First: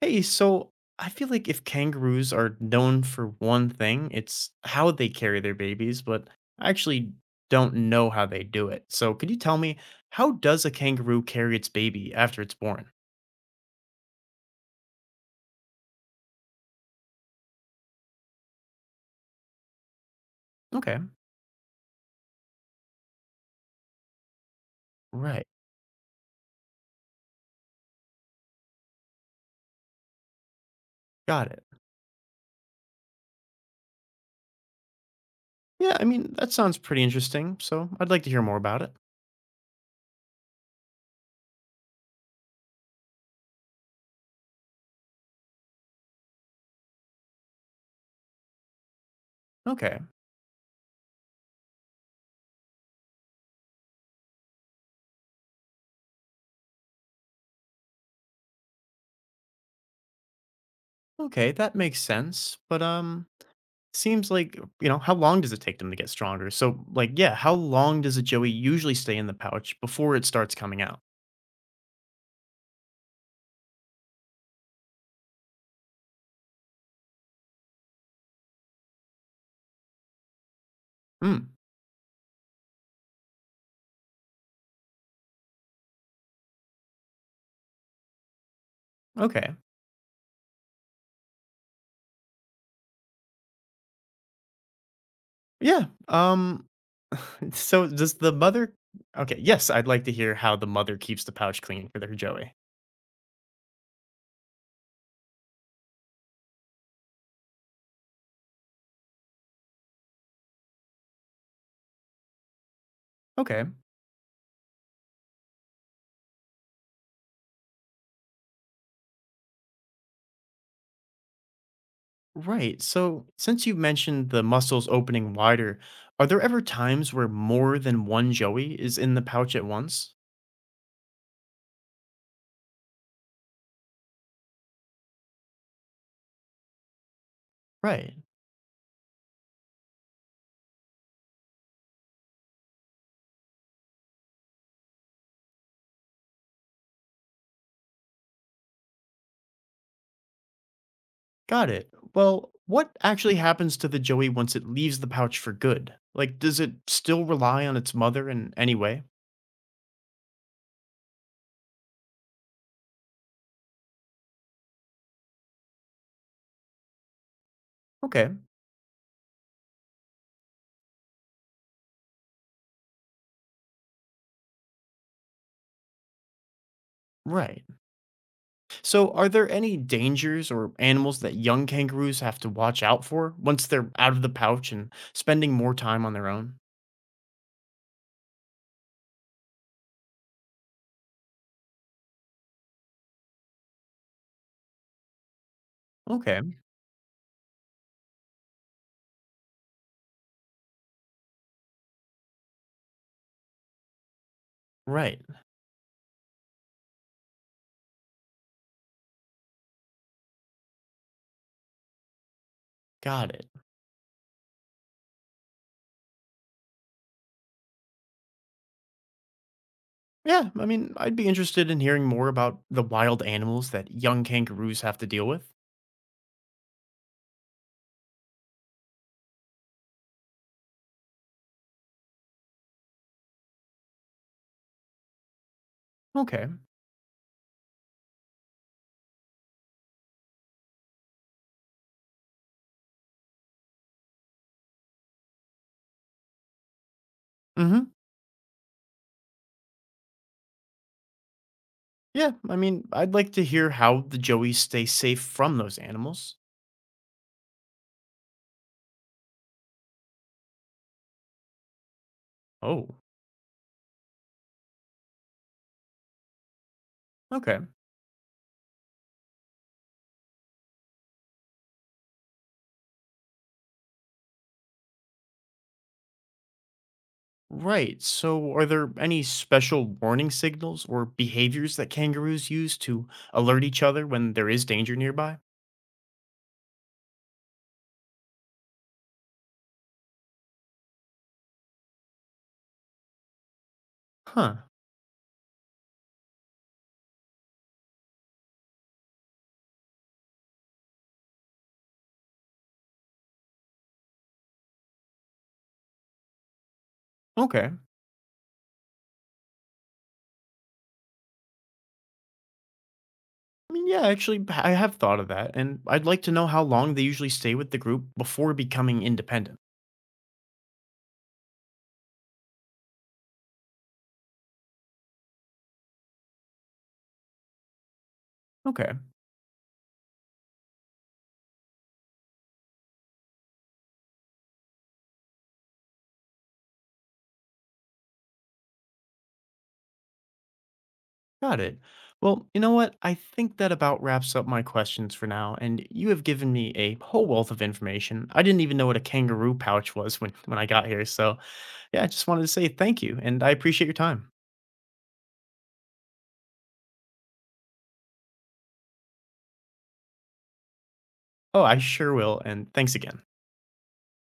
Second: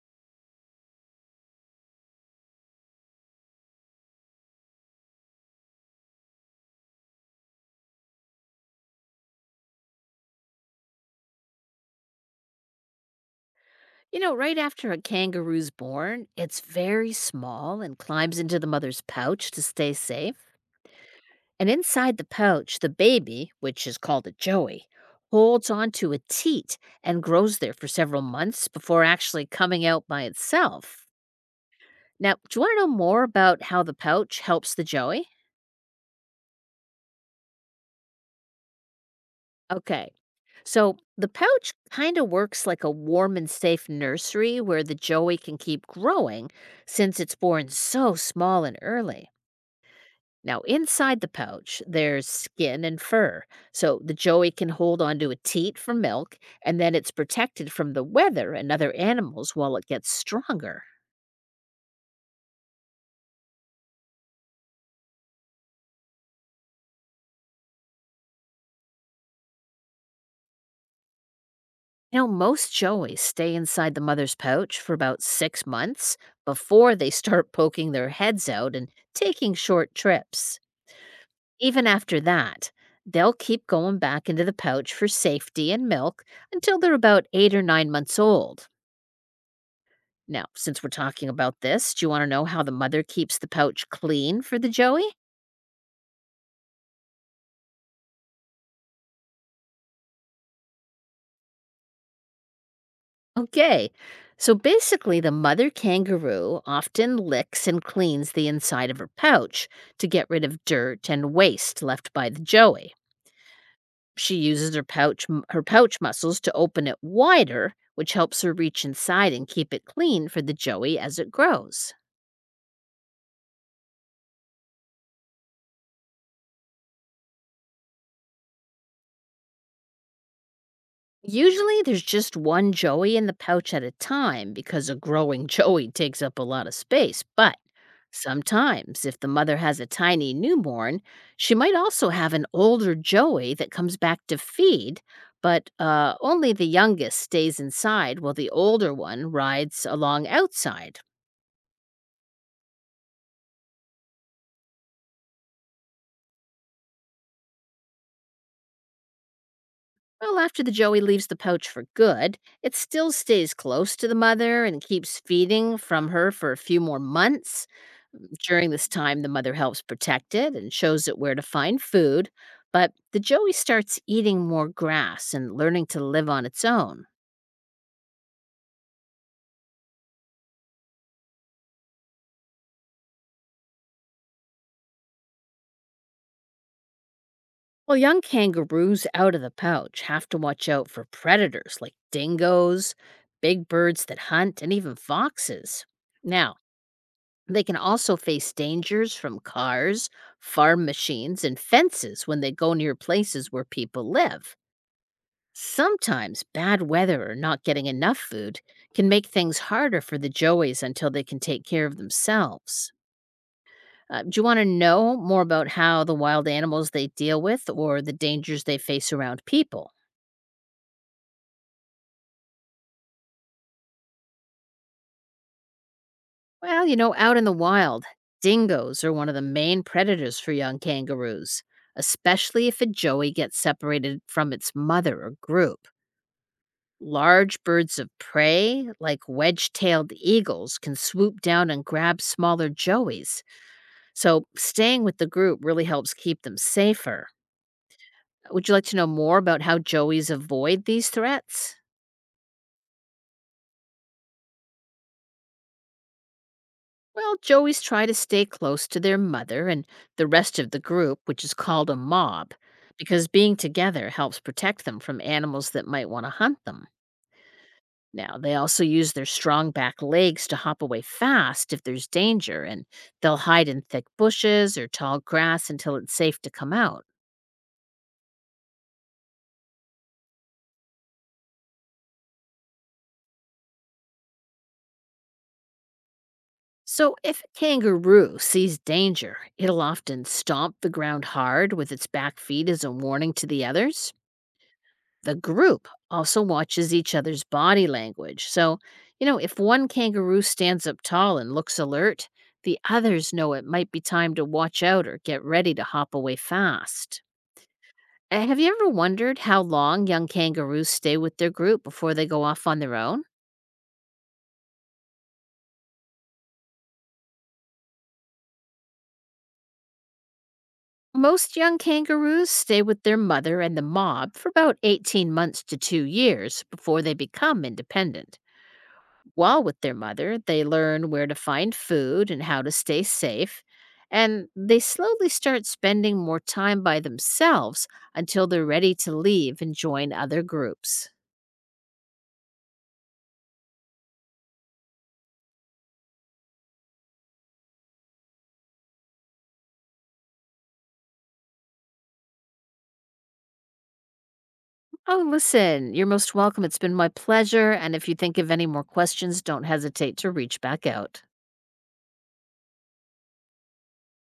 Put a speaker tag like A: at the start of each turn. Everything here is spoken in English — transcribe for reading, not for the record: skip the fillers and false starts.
A: Hey, so I feel like if kangaroos are known for one thing, it's how they carry their babies, but I actually don't know how they do it. So could you tell me, how does a kangaroo carry its baby after it's born?
B: You know, right after a kangaroo's born, it's very small and climbs into the mother's pouch to stay safe.
A: Okay,
B: And inside the pouch, the baby, which is called a joey,
A: right.
B: holds onto a teat and grows there for several months before actually coming out by itself.
A: Got it.
B: Now, do you want to know more about how the pouch helps the joey?
A: Yeah, I mean, that sounds pretty interesting, so I'd like to hear more about it.
B: Okay. So, the pouch kind of works like a warm and safe nursery where the joey can keep growing since it's born so small and early.
A: Okay.
B: Now, inside the pouch, there's skin and fur, so the joey can hold onto a teat for milk, and then it's protected from the weather and other animals while it gets stronger.
A: Okay, that makes sense, but seems like, how long does it take them to get stronger? So like, yeah, how long does a joey usually stay in the pouch before it starts coming out?
B: You know, most joeys stay inside the mother's pouch for about 6 months before they start poking their heads out and taking short trips.
A: Hmm.
B: Even after that, they'll keep going back into the pouch for safety and milk until they're about 8 or 9 months old.
A: Okay.
B: Now, since we're talking about this, do you want to know how the mother keeps the pouch clean for the joey?
A: Yeah. So does the mother Okay, yes, I'd like to hear how the mother keeps the pouch clean for their Joey.
B: Okay. So basically, the mother kangaroo often licks and cleans the inside of her pouch to get rid of dirt and waste left by the joey.
A: Okay.
B: She uses her pouch muscles to open it wider, which helps her reach inside and keep it clean for the joey as it grows.
A: Right. So since you mentioned the muscles opening wider, are there ever times where more than one Joey is in the pouch at once?
B: Usually, there's just one joey in the pouch at a time because a growing joey takes up a lot of space, but
A: Right.
B: sometimes, if the mother has a tiny newborn, she might also have an older joey that comes back to feed, but only the youngest stays inside while the older one rides along outside.
A: Got it. Well, what actually happens to the Joey once it leaves the pouch for good? Like, does it still rely on its mother in any way?
B: Well, after the joey leaves the pouch for good, it still stays close to the mother and keeps feeding from her for a few more months.
A: Okay.
B: During this time, the mother helps protect it and shows it where to find food, but the joey starts eating more grass and learning to live on its own.
A: Right. So, are there any dangers or animals that young kangaroos have to watch out for once they're out of the pouch and spending more time on their own?
B: Well, young kangaroos out of the pouch have to watch out for predators like dingoes, big birds that hunt, and even foxes.
A: Okay,
B: Now, they can also face dangers from cars, farm machines, and fences when they go near places where people live.
A: right.
B: Sometimes bad weather or not getting enough food can make things harder for the joeys until they can take care of themselves.
A: Got it.
B: Do you want to know more about how the wild animals they deal with or the dangers they face around people?
A: Yeah, I mean, I'd be interested in hearing more about the wild animals that young kangaroos have to deal with.
B: Well, out in the wild, dingoes are one of the main predators for young kangaroos, especially if a joey gets separated from its mother or group.
A: Okay.
B: Large birds of prey, like wedge tailed eagles, can swoop down and grab smaller joeys. So, staying with the group really helps keep them safer.
A: Mm-hmm.
B: Would you like to know more about how joeys avoid these threats?
A: Yeah, I mean, I'd like to hear how the joeys stay safe from those animals.
B: Well, joeys try to stay close to their mother and the rest of the group, which is called a mob,
A: Oh,
B: because being together helps protect them from animals that might want to hunt them.
A: okay.
B: Now, they also use their strong back legs to hop away fast if there's danger, and they'll hide in thick bushes or tall grass until it's safe to come out.
A: Right. So, are there any special warning signals or behaviors that kangaroos use to alert each other when there is danger nearby?
B: So, if a kangaroo sees danger, it'll often stomp the ground hard with its back feet as a warning to the others.
A: Huh.
B: The group also watches each other's body language. So, if one kangaroo stands up tall and looks alert, the others know it might be time to watch out or get ready to hop away fast.
A: Okay.
B: Have you ever wondered how long young kangaroos stay with their group before they go off on their own?
A: I mean, yeah, actually, I have thought of that, and I'd like to know how long they usually stay with the group before becoming independent.
B: Most young kangaroos stay with their mother and the mob for about 18 months to 2 years before they become independent.
A: Okay,
B: While with their mother, they learn where to find food and how to stay safe, and they slowly start spending more time by themselves until they're ready to leave and join other groups.
A: got it. Well, you know what? I think that about wraps up my questions for now, and you have given me a whole wealth of information. I didn't even know what a kangaroo pouch was when I got here, so yeah, I just wanted to say thank you, and I appreciate your time.
B: Oh, listen, you're most welcome. It's been my pleasure. And if you think of any more questions, don't hesitate to reach back out.
A: Oh, I sure will, and thanks again.